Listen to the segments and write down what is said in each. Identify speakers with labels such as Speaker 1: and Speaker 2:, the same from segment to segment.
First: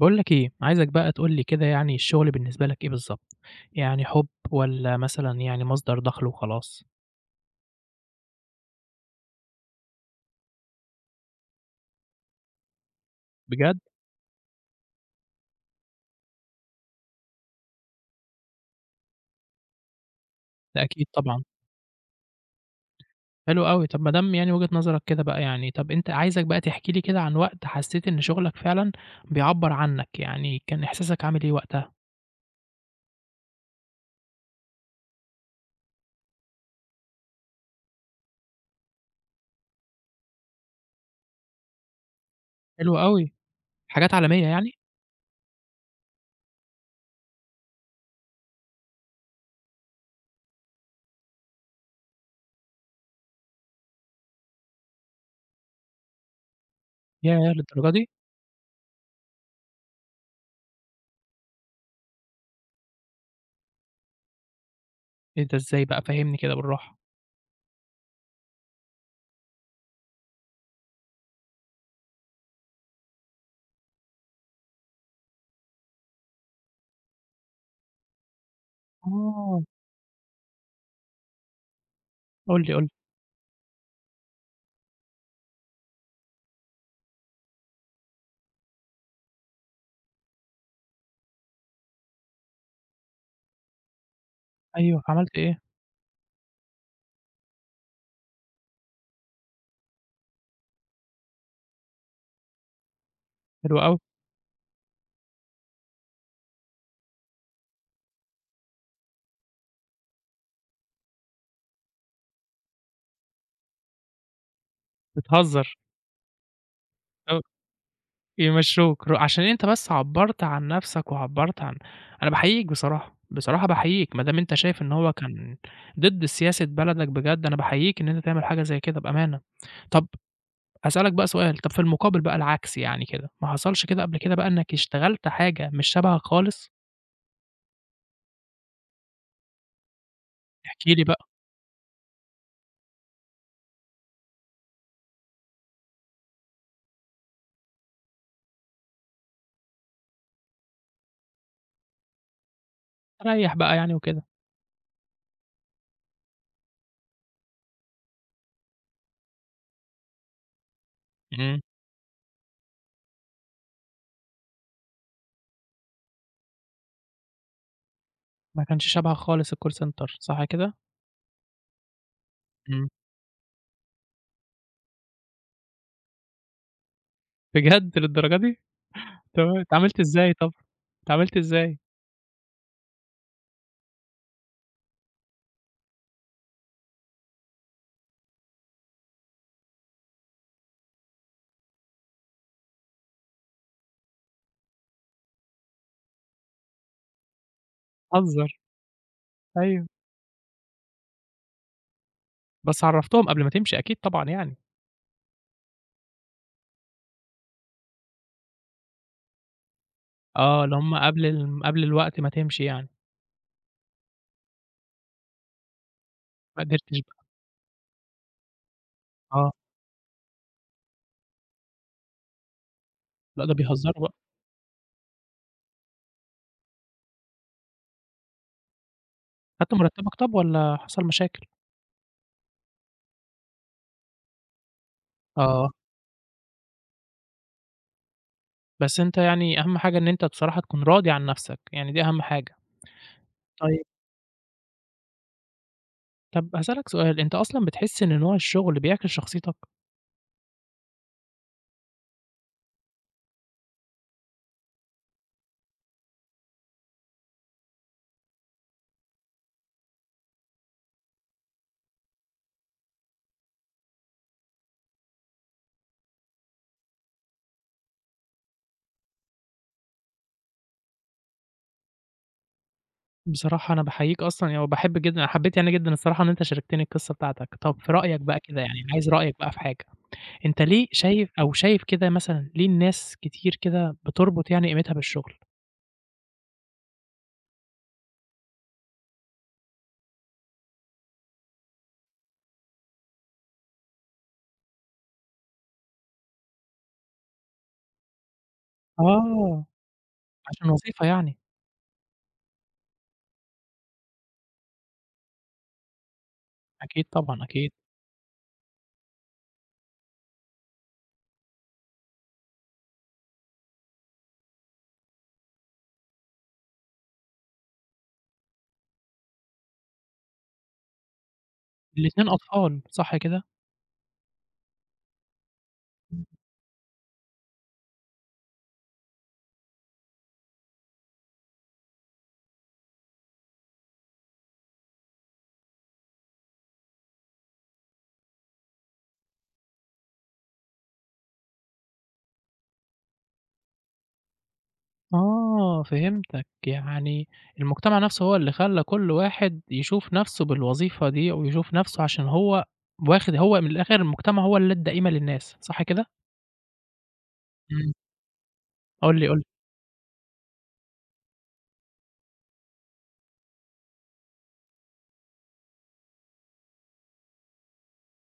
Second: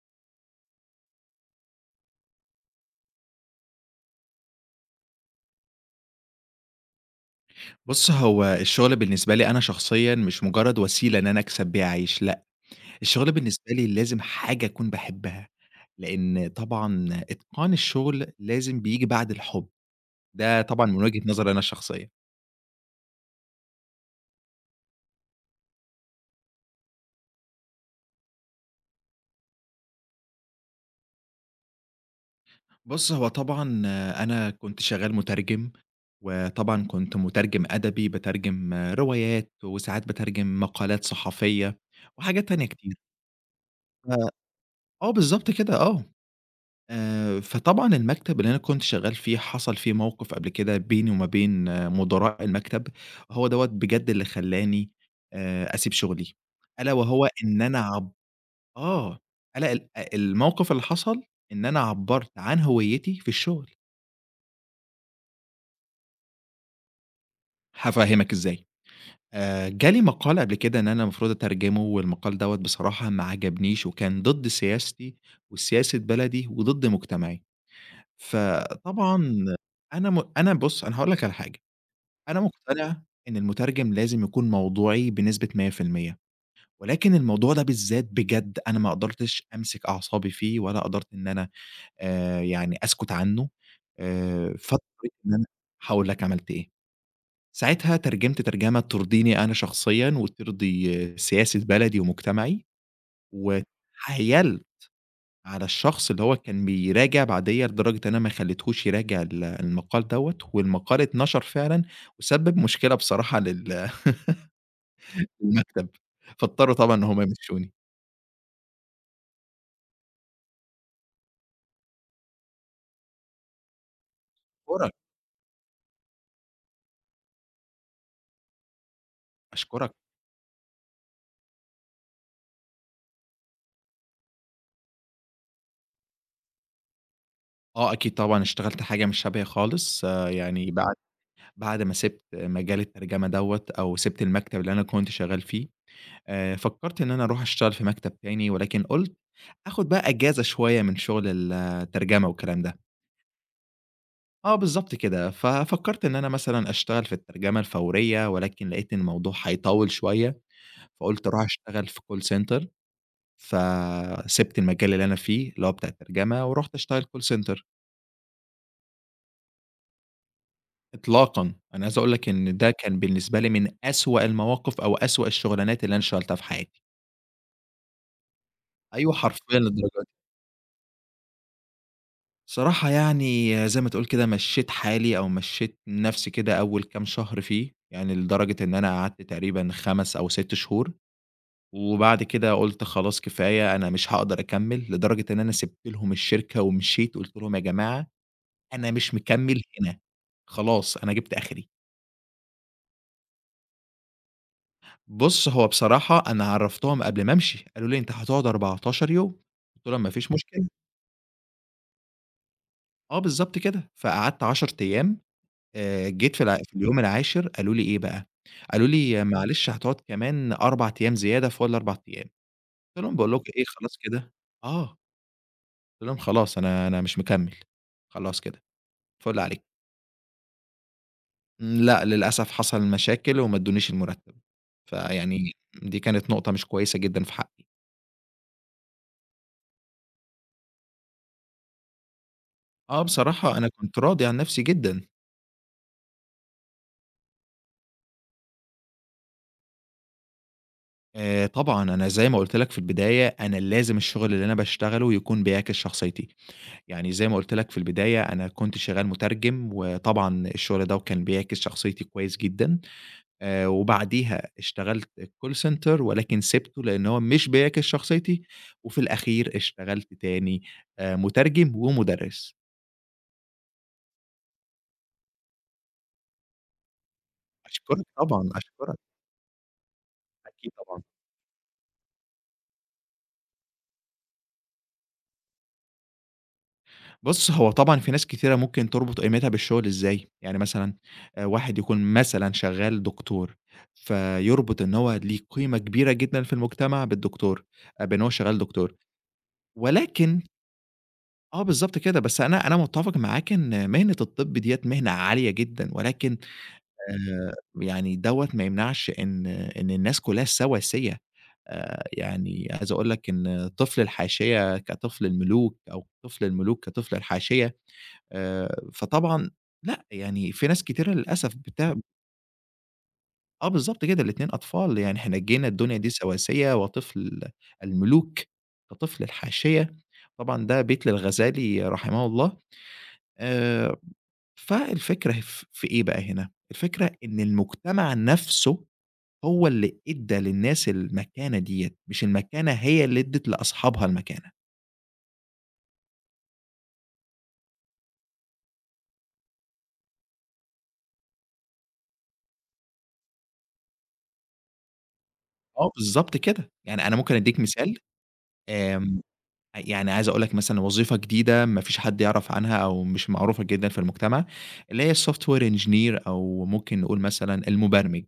Speaker 1: باقول لك إيه، عايزك بقى تقول لي كده يعني الشغل بالنسبة لك إيه بالضبط؟ يعني حُب والّا مثلًا يعني مصدر دخل وخلاص؟
Speaker 2: بُص، هو الشغل بالنسبة لي أنا شخصيًا مش مجرد وسيلة إن أنا أكسب بيها عيش، لأ، الشغل بالنسبة
Speaker 1: بجد؟
Speaker 2: لي لازم حاجة أكون باحبها، لإن طبعًا إتقان الشغل لازم بييجي بعد الحب، ده
Speaker 1: ده
Speaker 2: طبعًا من
Speaker 1: أكيد
Speaker 2: وجهة
Speaker 1: طبعًا،
Speaker 2: نظري أنا الشخصية.
Speaker 1: حلو أوي، طب ما دام يعني وجهة نظرك كده بقى يعني، طب عايزك بقى تحكي لي كده عن وقت حسيت إن شغلك فعلًا بيعبّر عنك، يعني كان إحساسك عامل إيه وقتها؟
Speaker 2: بُص، هو طبعًا أنا كنت شغال مترجم، وطبعًا كنت مترجم أدبي، باترجم روايات، وساعات باترجم مقالات صحفية، وحاجات تانية كتير.
Speaker 1: حلو أوي،
Speaker 2: ف
Speaker 1: حاجات عالمية يعني؟
Speaker 2: آه، بالضبط كده، آه. فطبعًا المكتب اللي أنا كنت شغال فيه حصل فيه موقف قبل كده بيني وما بين مدراء المكتب، هو دوّة بجد اللي خلّاني أسيب شغلي، ألا وهو
Speaker 1: ياه!
Speaker 2: إن أنا
Speaker 1: للدرجة دي!
Speaker 2: عب آه، ألا ال آه، الموقف اللي حصل إن أنا عبّرت عن هويتي في الشغل،
Speaker 1: إيه ده إزاي بقى فهّمني كده بالراحة.
Speaker 2: هافهّمك إزاي، جالي مقال قبل كده إن أنا المفروض أترجمه والمقال دوّة بصراحة ما عجبنيش وكان ضد سياستي وسياسة بلدي وضد مجتمعي، فطبعًا
Speaker 1: آه،
Speaker 2: أنا هاقول لك على حاجة أنا
Speaker 1: قُل لي، قُل لي،
Speaker 2: مقتنع إن المترجم لازم يكون موضوعي بنسبة 100% ولكن الموضوع ده بالذات بجد أنا ما قدرتش أمسك أعصابي فيه ولا قدرت إن أنا يعني أسكت عنه،
Speaker 1: أيوه،
Speaker 2: فاضطريت إن
Speaker 1: عملت
Speaker 2: أنا
Speaker 1: إيه؟
Speaker 2: هاقول لك عملت إيه، ساعتها ترجمت ترجمة ترضيني أنا شخصيًا وترضي سياسة بلدي ومجتمعي،
Speaker 1: حلو أوي،
Speaker 2: واتحايلت على الشخص اللي هو كان بيراجع بعديّا لدرجة إن أنا ما خليتهوش يراجع المقال دوّة، والمقال اتنشر فعلًا وسبب مشكلة بصراحة
Speaker 1: بتهزر!
Speaker 2: المكتب، فاضطروا طبعًا إن هم
Speaker 1: أو
Speaker 2: يمشّوني.
Speaker 1: يمشّوك عشان أنت بس عبّرت عن نَفْسك وعبّرت عن أنا باحييك بصراحة، بصراحة باحييك، ما دام أنت شايف إن
Speaker 2: أشكرك،
Speaker 1: هو كان ضد سياسة بلدك بجد، أنا باحييك إن أنت تعمل حاجة زي كده بأمانة.
Speaker 2: أشكرك.
Speaker 1: طَب هاسألك بقى سؤال، طَب في المقابل بقى العكس يعني كده، ما حصلش كده قبل كده بقى إنّك اشتغلت حاجة مش شبهك خالص؟
Speaker 2: آه أكيد طبعًا اشتغلت حاجة مش شبهي خالص، يعني
Speaker 1: احكِ
Speaker 2: بعد
Speaker 1: لي بقى،
Speaker 2: بعد ما سِبت مجال الترجمة دوّة أو سِبت المكتب اللي أنا كنت شغال فيه، فكّرت إن أنا أروح أشتغل في مكتب تاني، ولكن قُلت آخُد بقى إجازة شوية من شغل الترجمة والكلام ده.
Speaker 1: ريّح بقى يعني وكده.
Speaker 2: آه بالضبط كده، ففكّرت إن أنا مثلًا أشتغل في الترجمة الفورية، ولكن لقيت إن الموضوع هيطوّل شوية، فقُلت أروح
Speaker 1: إمم.
Speaker 2: أشتغل في call center. فسِبت المجال اللي أنا فيه، اللي هو بتاع الترجمة، ورُحت أشتغل call center.
Speaker 1: ما كانش شبهك خالص الcall center صح كده؟
Speaker 2: إطلاقًا. أنا عايز أقول لك إن ده
Speaker 1: إمم.
Speaker 2: كان بالنسبة لي من أسوأ المواقف أو أسوأ الشغلانات اللي أنا اشتغلتها في حياتي.
Speaker 1: بجد للدرجة دي!
Speaker 2: أيوه
Speaker 1: تمام،
Speaker 2: حرفيًا للدرجة
Speaker 1: اتعاملت
Speaker 2: دي.
Speaker 1: إزاي طَب، اتعاملت إزاي؟
Speaker 2: بصراحة يعني زي ما تقول كده مشّيت حالي أو مشّيت نَفْسي كده أول كام شهر فيه، يعني لدرجة إن أنا قعدت تقريبًا 5 أو 6 شهور، وبعد كده قُلت خلاص كفاية أنا مش هاقدر أكمّل، لدرجة إن أنا سِبت لهم الشركة ومشيت، قُلت لهم: "يا جماعة
Speaker 1: بتهزر،
Speaker 2: أنا مش مكمّل
Speaker 1: أيوه.
Speaker 2: هنا، خلاص أنا جِبت آخري."
Speaker 1: بس عرّفتهم قبل ما تمشي أكيد طبعًا يعني،
Speaker 2: بُص، هو بصراحة أنا عرّفتهم قبل ما أمشي، قالوا لي: "أنت هتقعد 14 يوم." قُلت لهم: "ما فيش
Speaker 1: آه،
Speaker 2: مشكلة."
Speaker 1: اللي هُم قبل الوقت ما تمشي يعني،
Speaker 2: آه، بالضبط كده. فقعدت 10 أيام، جيت في الع
Speaker 1: ما
Speaker 2: في اليوم
Speaker 1: قدرتش بقى
Speaker 2: العاشر قالوا لي إيه بقى، قالوا لي:
Speaker 1: آه،
Speaker 2: "معلش هتقعد كمان 4 أيام زيادة فوق ال4 أيام." قُلت لهم: "باقول لكم
Speaker 1: لأ ده
Speaker 2: إيه، خلاص
Speaker 1: بيهزروا بقى،
Speaker 2: كده." آه، قُلت لهم: "خلاص أنا مش مكمّل، خلاص كده، فُل عليكم."
Speaker 1: خدت مرتبك طب والّا حصل مشاكل؟
Speaker 2: لأ، للأسف حصل مشاكل وما ادّونيش المُرتّب، فيعني
Speaker 1: آه،
Speaker 2: دي كانت نقطة مش كويسة جدًا في حقي.
Speaker 1: بس أنت يعني أهم حاجة إن أنت بصراحة تكون راضي عن نفْسك، يعني دي أهم حاجة.
Speaker 2: آه، بصراحة أنا
Speaker 1: طيب،
Speaker 2: كنت راضي عن نفسي جدًا،
Speaker 1: طب هاسألك سؤال، أنت أصلًا بتحس إن نوع الشغل بيعكس شخصيتك؟
Speaker 2: طبعًا أنا زي ما قُلت لك في البداية أنا لازم الشغل اللي أنا باشتغله يكون بيعكس شخصيتي، يعني زي ما قُلت لك في البداية أنا كنت شغال مترجم، وطبعًا الشغل ده وكان بيعكس شخصيتي كويس جدًا، وبعديها اشتغلت call center ولكن سِبته لأن هو مش بيعكس شخصيتي، وفي الأخير اشتغلت تاني مترجم ومُدرس.
Speaker 1: بصراحة أنا باحييك أصلًا يعني وباحب جدًا أنا حبيت يعني جدًا الصراحة إن أنت شاركتني القصة بتاعتك. طب في
Speaker 2: أشكرك
Speaker 1: رأيك بقى
Speaker 2: طبعًا،
Speaker 1: كده يعني
Speaker 2: أشكرك،
Speaker 1: عايز رأيك بقى في حاجة، أنت
Speaker 2: أكيد
Speaker 1: ليه
Speaker 2: طبعًا.
Speaker 1: شايف أو شايف كده مثلًا ليه الناس كتير كده بتربط يعني قيمتها بالشغل؟
Speaker 2: بُص، هو طبعًا في ناس كتيرة ممكن تربط قيمتها بالشغل إزاي، يعني مثلًا واحد يكون مثلًا شغال دكتور، فيربط إن هو ليه قيمة كبيرة جدًا في المجتمع بالدكتور، بإن هو شغال دكتور،
Speaker 1: آه،
Speaker 2: ولكن
Speaker 1: عشان وظيفة يعني،
Speaker 2: آه بالضبط كده، بس أنا متّفق معاك إن مهنة الطب ديّة مهنة عالية جدًا، ولكن
Speaker 1: أكيد طبعًا
Speaker 2: آآ
Speaker 1: أكيد،
Speaker 2: يعني دوّة ما يمنعش إن الناس كلها سواسية، يعني عايز أقول لك إن طفل الحاشية كطفل الملوك أو طفل الملوك كطفل الحاشية. فطبعًا لأ، يعني في ناس كتيرة للأسف
Speaker 1: الاتنين أطفال صح كده؟
Speaker 2: آه بالضبط كده، الاتنين أطفال، يعني إحنا جينا الدنيا دي
Speaker 1: إمم.
Speaker 2: سواسية وطفل الملوك كطفل الحاشية، طبعًا ده بيت للغزالي رحمه الله، آآ، فالفكرة في إيه بقى هنا، الفكرة إن المجتمع نَفْسه هو اللي إدّى للناس المكانة ديّة، مش المكانة هي اللي إدّت لأصحابها المكانة.
Speaker 1: آه، فهمتك، يعني المجتمع نفسه هو اللي خلّى كل واحد يشوف نفسه بالوظيفة دي، ويشوف نفسه عشان هو واخد هو من الآخر المجتمع هو اللي ادّى قيمة للناس، صح
Speaker 2: آه
Speaker 1: كده؟
Speaker 2: بالضبط كده، يعني أنا ممكن أدّيك
Speaker 1: إمم،
Speaker 2: مثال، آمم
Speaker 1: قُل لي، قُل لي،
Speaker 2: يعني عايز أقول لك مثلًا وظيفة جديدة ما فيش حد يعرف عنها أو مش معروفة جدًا في المجتمع، اللي هي الsoftware engineer أو ممكن نقول مثلًا المبرمج،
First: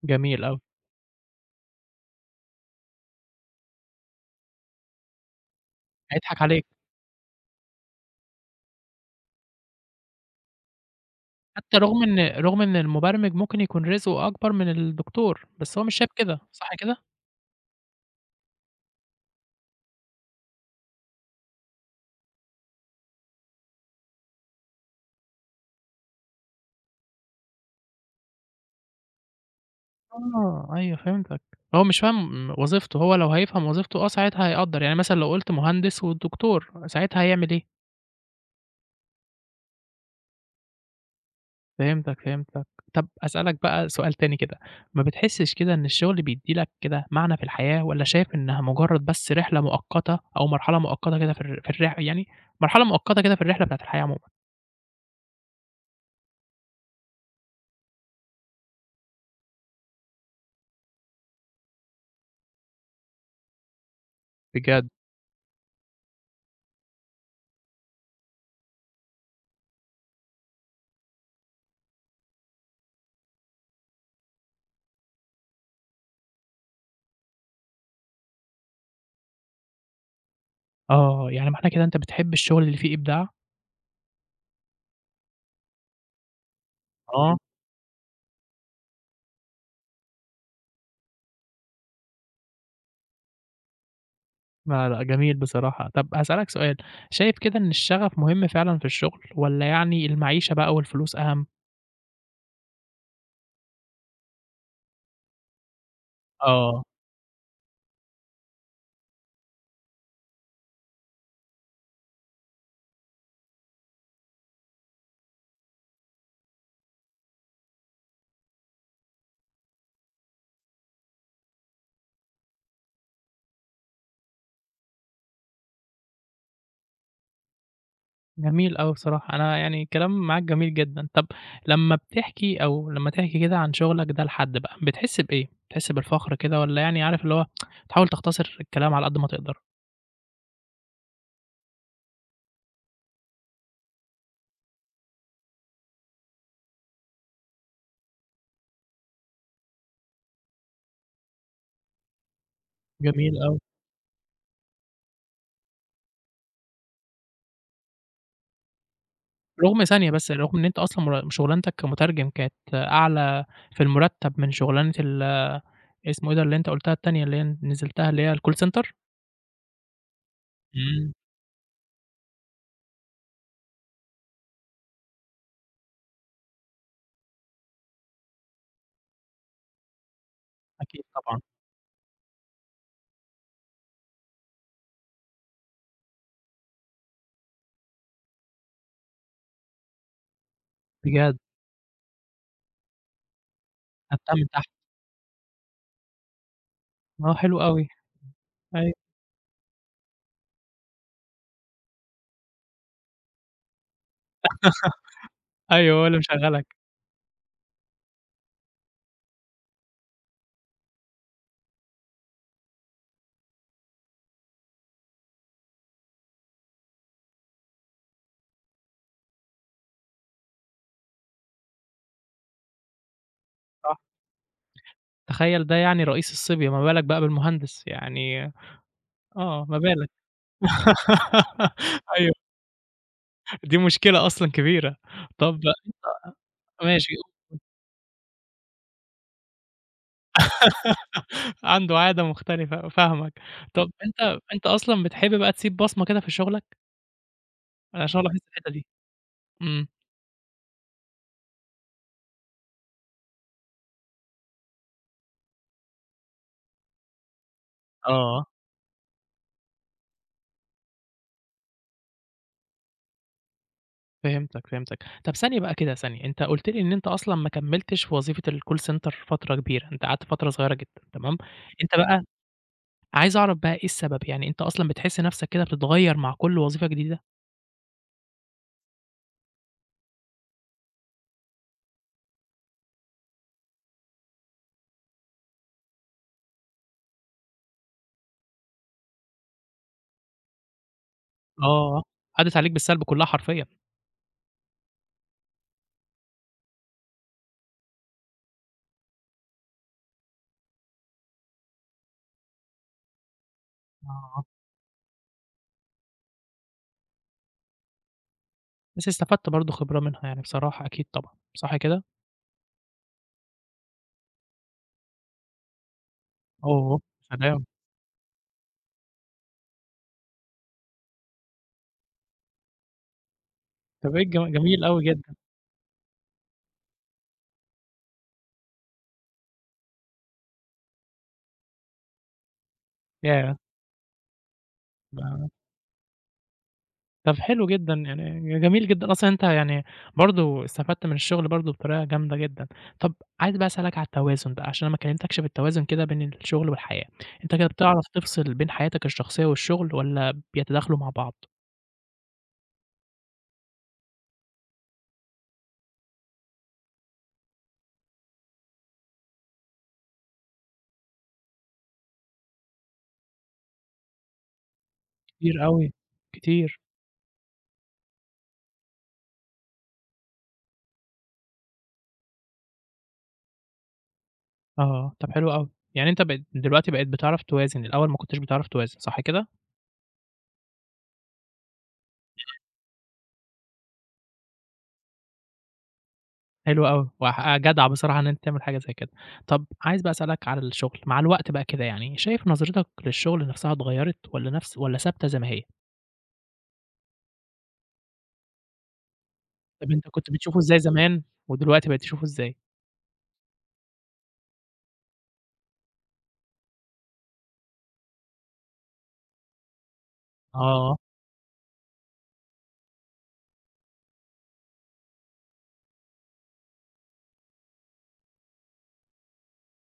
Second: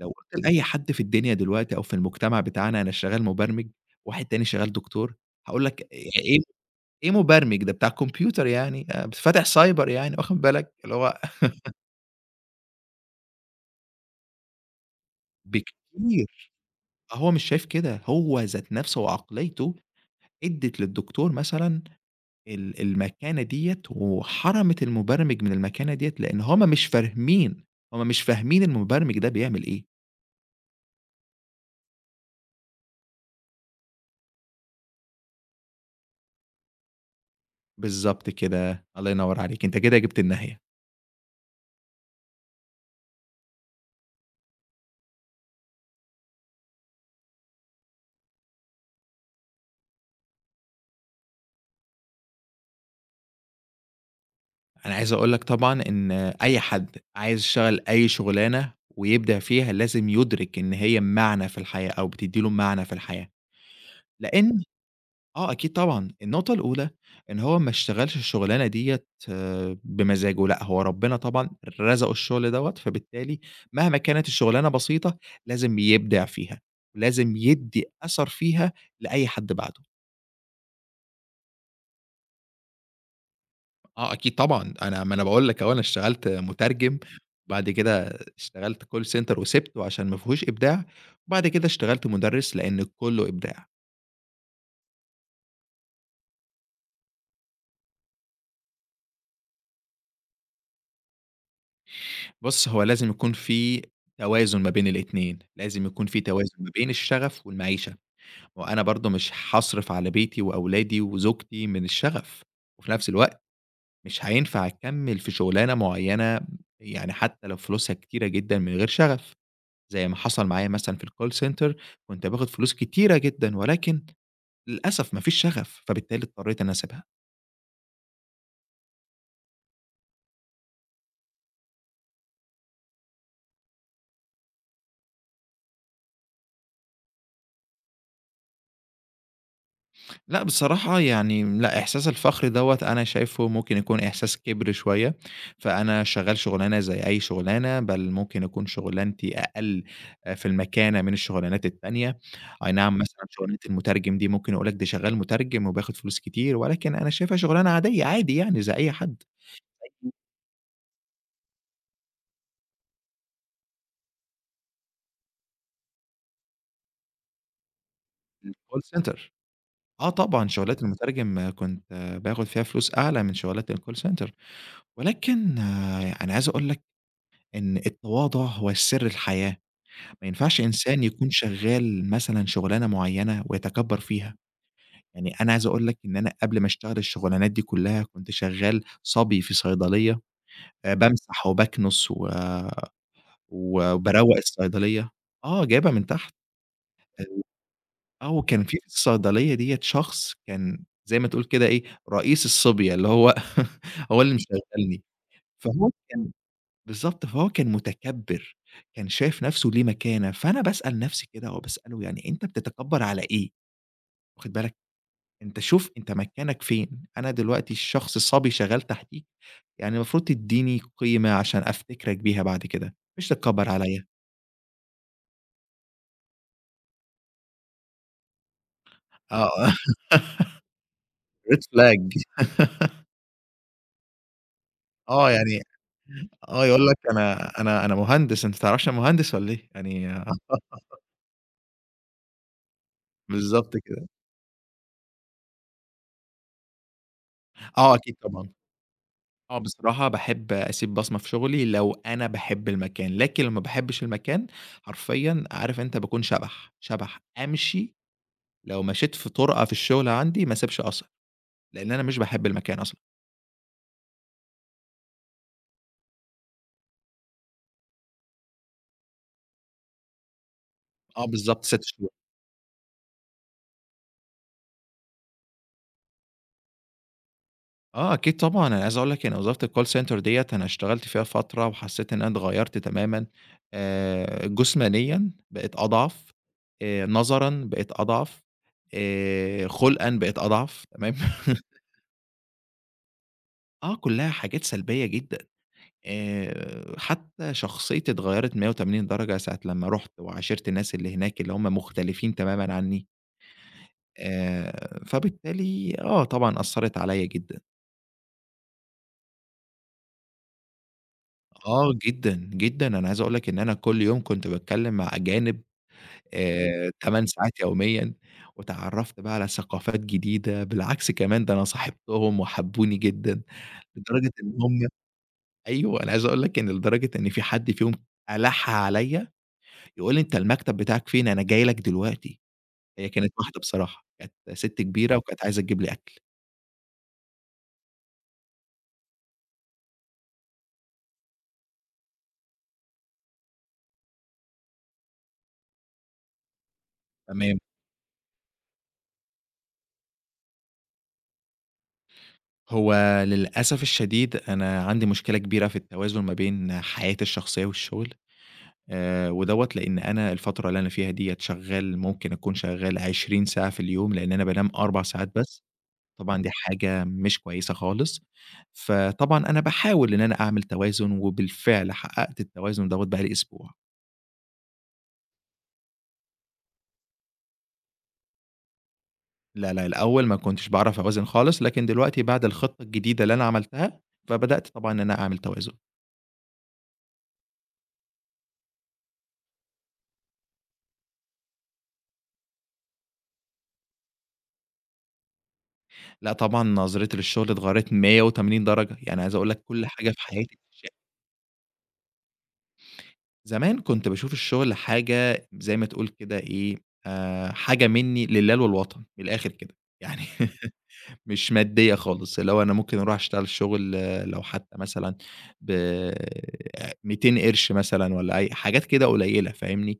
Speaker 2: لو
Speaker 1: جميل
Speaker 2: قُلت
Speaker 1: أوي،
Speaker 2: لأي حد في الدنيا دلوقتي أو في المجتمع بتاعنا أنا شغّال مبرمج، واحد تاني شغّال دكتور، هاقول لك إيه
Speaker 1: هيضحك عليك،
Speaker 2: إيه مبرمج ده بتاع كمبيوتر يعني فاتح سايبر يعني واخد بالك، اللي هو
Speaker 1: حتى رغم إن المبرمج ممكن يكون رزقه أكبر من الدكتور، بس هو مش شايف كده،
Speaker 2: بكتير،
Speaker 1: صح كده؟
Speaker 2: هو مش شايف كده، هو ذات نفسه وعقليته ادّت للدكتور مثلًا المكانة ديّة وحرمِت المُبرمِج من المكانة ديّة، لإن هُم مش فاهمين، هُم مش فاهمين المُبرمِج ده بيعمل إيه.
Speaker 1: آه، أيوه فهمتك. هو مش فاهم وظيفته، هو لو هيفهم وظيفته آه، ساعتها هيقدّر، يعني مثلًا لو قُلت مهندس ودكتور ساعتها هيعمل إيه؟
Speaker 2: بالضبط كده، الله ينوّر عليكِ، أنتِ كده جِبتِ النهاية.
Speaker 1: فهمتك، فهمتك. طَب أسألك بقى سؤال تاني كده، ما بتحسّش كده إن الشغل بيدّي لك كده معنى في الحياة والّا شايف إنها مجرّد بس رحلة مؤقتة أو مرحلة مؤقتة كده في الر في الرح يعني مرحلة مؤقتة كده في الرحلة بتاعة الحياة عمومًا؟
Speaker 2: أنا عايز أقول لك طبعًا إن أي حد عايز يشتغل أي شُغلانة ويبدع فيها لازم يُدرِك إن هي معنى في الحياة أو بتدّي له معنى في الحياة، لإن
Speaker 1: بجد؟
Speaker 2: آه أكيد طبعًا، النقطة الأولى إن هو ما اشتغلش الشغلانة ديّة بمزاجه، لأ هو ربنا طبعًا رزقه الشغل دوّة، فبالتالي مهما كانت الشغلانة بسيطة لازم يبدع فيها، ولازم يدّي أثر فيها لأي حد بعده.
Speaker 1: آه، يعني معنى كده أنت بتحب الشغل اللي فيه إبداع؟
Speaker 2: آه أكيد طبعًا، أنا ما أنا باقول لك أهو أنا اشتغلت مترجم،
Speaker 1: آه.
Speaker 2: وبعد كده اشتغلت call center وسِبته عشان ما فيهوش إبداع، وبعد كده اشتغلت مدرس لإن كُلّه إبداع.
Speaker 1: لا، لأ، جميل بصراحة. طب هاسألك سؤال، شايف كده إن الشغف مهم فعلًا في الشغل والّا يعني المعيشة بقى والفلوس أهم؟
Speaker 2: بُص، هو لازم يكون في توازن ما بين الاتنين، لازم يكون في توازن ما
Speaker 1: آه،
Speaker 2: بين الشغف والمعيشة، ما هو أنا برضه مش هاصرف على بيتي وأولادي وزوجتي من الشغف، وفي نفس الوقت مش هينفع أكمّل في شغلانة معيّنة يعني حتى لو فلوسها كتيرة جدًا من غير شغف، زي ما حصل معايا مثلًا في الcall center كنت باخد فلوس كتيرة جدًا، ولكن للأسف ما فيش شغف، فبالتالي اضطريت إن أنا أسيبها.
Speaker 1: جميل أوي بصراحة، أنا يعني الكلام معاك جميل جدًا. طب لمّا بتحكي أو لمّا تحكي كده عن شغلك ده لحد بقى، بتحس بإيه؟ بتحس بالفخر كده والّا يعني عارف اللي هو بتحاول تختصر الكلام على قد ما تقدر؟
Speaker 2: لأ بصراحة يعني لأ، إحساس الفخر دوّة أنا شايفه ممكن يكون إحساس كِبر شوية، فأنا شغّال شغلانة زي أي شغلانة، بل ممكن يكون شغلانتي أقل آه، في المكانة من الشغلانات التانية، أي نعم. إمم. مثلًا
Speaker 1: جميل
Speaker 2: شغلانة
Speaker 1: أوي.
Speaker 2: المترجم دي ممكن أقول لك ده شغّال مترجم وبياخد فلوس كتير، ولكن أنا شايفها شغلانة عادية، عادي يعني زي أي حد.
Speaker 1: رغم
Speaker 2: إمم.
Speaker 1: ثانية بس، رغم إن أنت أصلًا شغلانتك كمترجم كانت أعلى في المرتب من شغلانة ال اسمه إيه ده اللي أنت قُلتها التانية اللي هي نزلتها اللي هي الcall
Speaker 2: الcall
Speaker 1: center؟
Speaker 2: center آه طبعًا شغلانة
Speaker 1: إمم.
Speaker 2: المترجم آه، كنت آه، باخد فيها فلوس أعلى من شغلانة الcall center، ولكن آه، أنا عايز أقول لك إن التواضع هو سر الحياة. ما ينفعش
Speaker 1: أكيد
Speaker 2: إنسان يكون
Speaker 1: طبعًا،
Speaker 2: شغال مثلًا شغلانة معيّنة ويتكبّر فيها، يعني أنا عايز أقول لك إن أنا قبل ما أشتغل الشغلانات دي كلّها كنت شغال صبي في صيدلية،
Speaker 1: بجد!
Speaker 2: بامسح وباكنس و
Speaker 1: خدتها
Speaker 2: وباروّق
Speaker 1: من تحت،
Speaker 2: الصيدلية، آه جايبها من تحت،
Speaker 1: آه حلو أوي،
Speaker 2: آه وكان في
Speaker 1: أيوه،
Speaker 2: الصيدلية ديّة شخص كان زي ما تقول كده إيه، رئيس الصبية اللي هو هو اللي مشغّلني، فهو
Speaker 1: أيوه هو اللي
Speaker 2: كان
Speaker 1: مشغّلك،
Speaker 2: بالضبط، فهو كان متكبّر، كان شايف نَفْسه ليه مكانة، فأنا باسأل نَفْسي كده وباسأله يعني أنت بتتكبّر على إيه؟ واخد بالك، أنت شوف أنت مكانك فين، أنا دلوقتي الشخص صبي شغال تحتيك، يعني المفروض تدّيني قيمة عشان أفتكرك بيها بعد كده، مش تتكبّر
Speaker 1: صح،
Speaker 2: عليَّ.
Speaker 1: تخيّل ده يعني رئيس الصبية، ما بالك بقى بالمهندس، يعني
Speaker 2: آه،
Speaker 1: آه، ما بالك
Speaker 2: red flag.
Speaker 1: أيوه، دي مشكلة أصلًا كبيرة،
Speaker 2: آه،
Speaker 1: طب
Speaker 2: يعني
Speaker 1: أنت
Speaker 2: آه، يقول لك
Speaker 1: ماشي
Speaker 2: أنا مهندس، أنت ما تعرفش أنا مهندس والّا إيه؟ يعني آه،
Speaker 1: عنده عادة مختلفة، فاهمك،
Speaker 2: بالضبط
Speaker 1: طب
Speaker 2: كده.
Speaker 1: أنت أصلًا بتحب بقى تسيب بصمة كده في شغلك؟
Speaker 2: آه،
Speaker 1: أنا
Speaker 2: أكيد
Speaker 1: عشان ألاحظت
Speaker 2: طبعًا.
Speaker 1: الحتّة دي،
Speaker 2: آه،
Speaker 1: إمم.
Speaker 2: بصراحة باحب أسيب بصمة في شغلي لو أنا باحب المكان، لكن لو ما باحبش المكان حرفيًا عارف أنت باكون شبح، شبح، أمشي
Speaker 1: آه.
Speaker 2: لو مشيت في طرقة في الشغل عندي ما اسيبش أثر. لإن أنا مش باحب المكان أصلًا.
Speaker 1: فهمتك، فهمتك. طب ثانية بقى كده، ثانية، أنت قُلت لي إن أنت أصلًا ما كمّلتش في وظيفة الcall center فترة كبيرة، أنت قعدت فترة صغيرة جدًا،
Speaker 2: آه
Speaker 1: تمام؟
Speaker 2: بالضبط 6
Speaker 1: أنت
Speaker 2: شهور.
Speaker 1: بقى عايز أعرف بقى إيه السبب، يعني أنت أصلًا بتحس نَفْسك كده بتتغيّر مع كل وظيفة جديدة؟
Speaker 2: آه أكيد طبعًا، أنا عايز أقول لك إن وظيفة الcall center ديّة أنا اشتغلت فيها فترة وحسّيت إن أنا اتغيّرت تمامًا، جسمانيًا بقيت أضعف، نظرًا بقيت أضعف، خُلقًا بقيت أضعف، تمام؟
Speaker 1: آه، عدِّت عليك بالسلب كلّها حرفيًا،
Speaker 2: آه، كُلّها حاجات سلبية جدًا. حتّى شخصيتي اتغيّرت 180 درجة ساعة لمّا رُحت وعاشرت الناس اللي هناك اللي هم مختلفين تمامًا عنّي،
Speaker 1: آه،
Speaker 2: فبالتالي آه طبعًا أثّرت عليّا جدًا.
Speaker 1: بس استفدت برضه خبرة منها يعني بصراحة أكيد طبعًا، صح
Speaker 2: آه
Speaker 1: كده؟
Speaker 2: جدًا، جدًا، أنا عايز أقول لك إن أنا كل يوم كنت باتكلم مع أجانب
Speaker 1: أوه!
Speaker 2: 8 ساعات
Speaker 1: سلام،
Speaker 2: يوميًا، واتعرّفت بقى على ثقافات جديدة، بالعكس كمان ده أنا صاحبتهم وحبوني جدًا،
Speaker 1: طب إيه
Speaker 2: لدرجة
Speaker 1: الج
Speaker 2: إن
Speaker 1: جميل
Speaker 2: هم
Speaker 1: أوي جدًا،
Speaker 2: أيوه، أنا عايز أقول لك إن لدرجة إن في حد فيهم ألَح عليَّ يقول لي: "أنت المكتب بتاعك فين؟ أنا جاي لك دلوقتي." هي كانت
Speaker 1: ياه!
Speaker 2: واحدة بصراحة، كانت سِت كبيرة وكانت عايزة تجيب لي أكل.
Speaker 1: طب حلو جدًا، يعني جميل جدًا، أصلًا أنت يعني برضه استفدت من الشغل برضه بطريقة جامدة جدًا. طب عايز بقى أسألك على التوازن بقى، عشان أنا ما كلمتكش في التوازن كده بين الشغل والحياة، أنت
Speaker 2: تمام.
Speaker 1: كده بتعرف تفصل بين حياتك الشخصية والشغل والّا بيتداخلوا مع بعض؟
Speaker 2: هو للأسف الشديد أنا عندي مشكلة كبيرة في التوازن ما بين حياتي الشخصية والشغل. ودوّة لإن أنا الفترة اللي أنا فيها ديّة شغّال ممكن أكون شغّال 20 ساعة في اليوم، لإن أنا بانام 4 ساعات بس،
Speaker 1: كتير أوي،
Speaker 2: طبعًا دي
Speaker 1: كتير،
Speaker 2: حاجة مش كويسة خالص، فطبعًا أنا باحاول إن أنا أعمل توازن، وبالفعل حققت التوازن دوّة بقى لي أسبوع.
Speaker 1: آه، طب حلو أوي، يعني أنت بقيت دلوقتي بقيت بتعرف توازن، الأول ما كنتش بتعرف توازن، صح كده؟
Speaker 2: لا، لا، الأول ما كنتش باعرف أوازن خالص، لكن دلوقتي بعد الخطة الجديدة اللي أنا عملتها، فبدأت طبعًا إن أنا أعمل توازن.
Speaker 1: حلو أوي، وح آه، جدع بصراحة إن أنت تعمل حاجة زي كده. طب عايز بقى أسألك على الشغل، مع الوقت بقى كده يعني، شايف نظرتك للشغل نفسها اتغيّرت والّا ثابتة زي ما هي؟
Speaker 2: لأ طبعًا نظرتي للشغل اتغيّرت 180 درجة، يعني عايز أقول لك كل
Speaker 1: طب أنت
Speaker 2: حاجة في
Speaker 1: كنت
Speaker 2: حياتي
Speaker 1: بتشوفه إزاي زمان ودلوقتي بقيت تشوفه إزاي؟
Speaker 2: زمان كنت باشوف الشغل حاجة زي ما تقول كده إيه، حاجة منّي لله وللوطن، من الآخر كده. يعني
Speaker 1: آه،
Speaker 2: مش مادية خالص، اللي هو أنا ممكن أروح أشتغل شغل آه، لو حتى مثلًا ب 200 قرش مثلًا والّا أي حاجات كده قليّلة فاهمني،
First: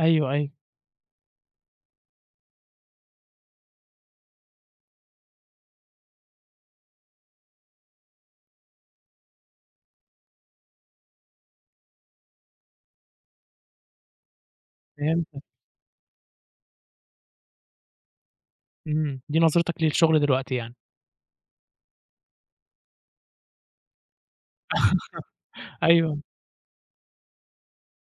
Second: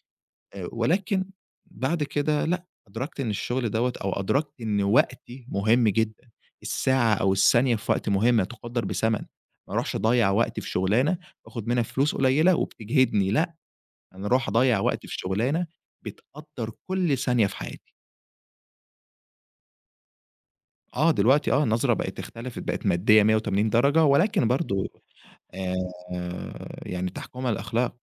Speaker 1: أيوه، أيوه،
Speaker 2: ولكن بعد كده لأ، أدركت إن الشغل دوّة أو أدركت إن وقتي مهم جدًا، الساعة أو الثانية في وقتي مهمة تُقدّر بثمن، ما أروحش أضيّع وقتي في شغلانة باخد منها فلوس قليّلة وبتجهدني لأ، أنا أروح أضيّع وقتي في
Speaker 1: فهمتك،
Speaker 2: شغلانة بتقدّر كل ثانية في حياتي.
Speaker 1: إمم، دي نظرتك للشغل دلوقتي يعني،
Speaker 2: آه، دلوقتي آه، النظرة بقت اختلفت، بقت مادية 180 درجة، ولكن برضه آآ،
Speaker 1: أيوه،
Speaker 2: يعني تحكمها الأخلاق.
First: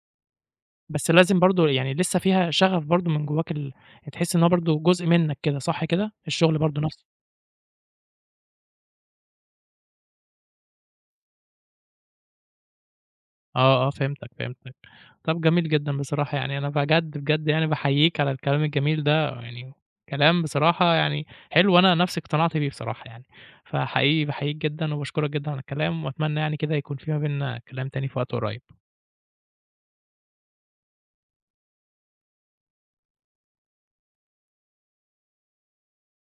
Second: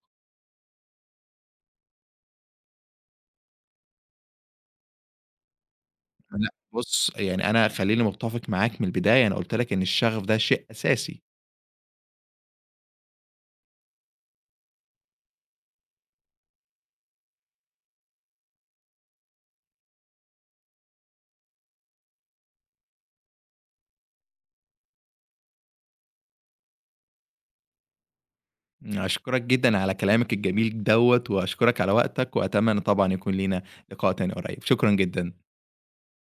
Speaker 1: بس لازم برضه يعني لسه فيها شغف برضه من جواك ال تحس إن هو برضه جزء منك كده، صح كده؟
Speaker 2: لأ،
Speaker 1: الشغل برضه نفسه.
Speaker 2: بُص، يعني أنا خلّيني متّفق معاك من البداية، أنا قُلت لك إن الشغف ده شيء أساسي.
Speaker 1: آه، آه، فهمتك، فهمتك. طَب جميل جدًا بصراحة، يعني أنا بجد، بجد يعني باحييك على الكلام الجميل ده، يعني كلام بصراحة يعني حلو، أنا نَفْسي اقتنعت بيه بصراحة يعني، فحقيقي باحييك جدًا وباشكرك جدًا على الكلام، وأتمنى يعني كده يكون في ما بيننا كلام تاني في وقت قريب.
Speaker 2: أشكرك جدًا على كلامك الجميل دوّة، وأشكرك على وقتك، وأتمنى طبعًا يكون لينا لقاء تاني قريب. شكرًا جدًا.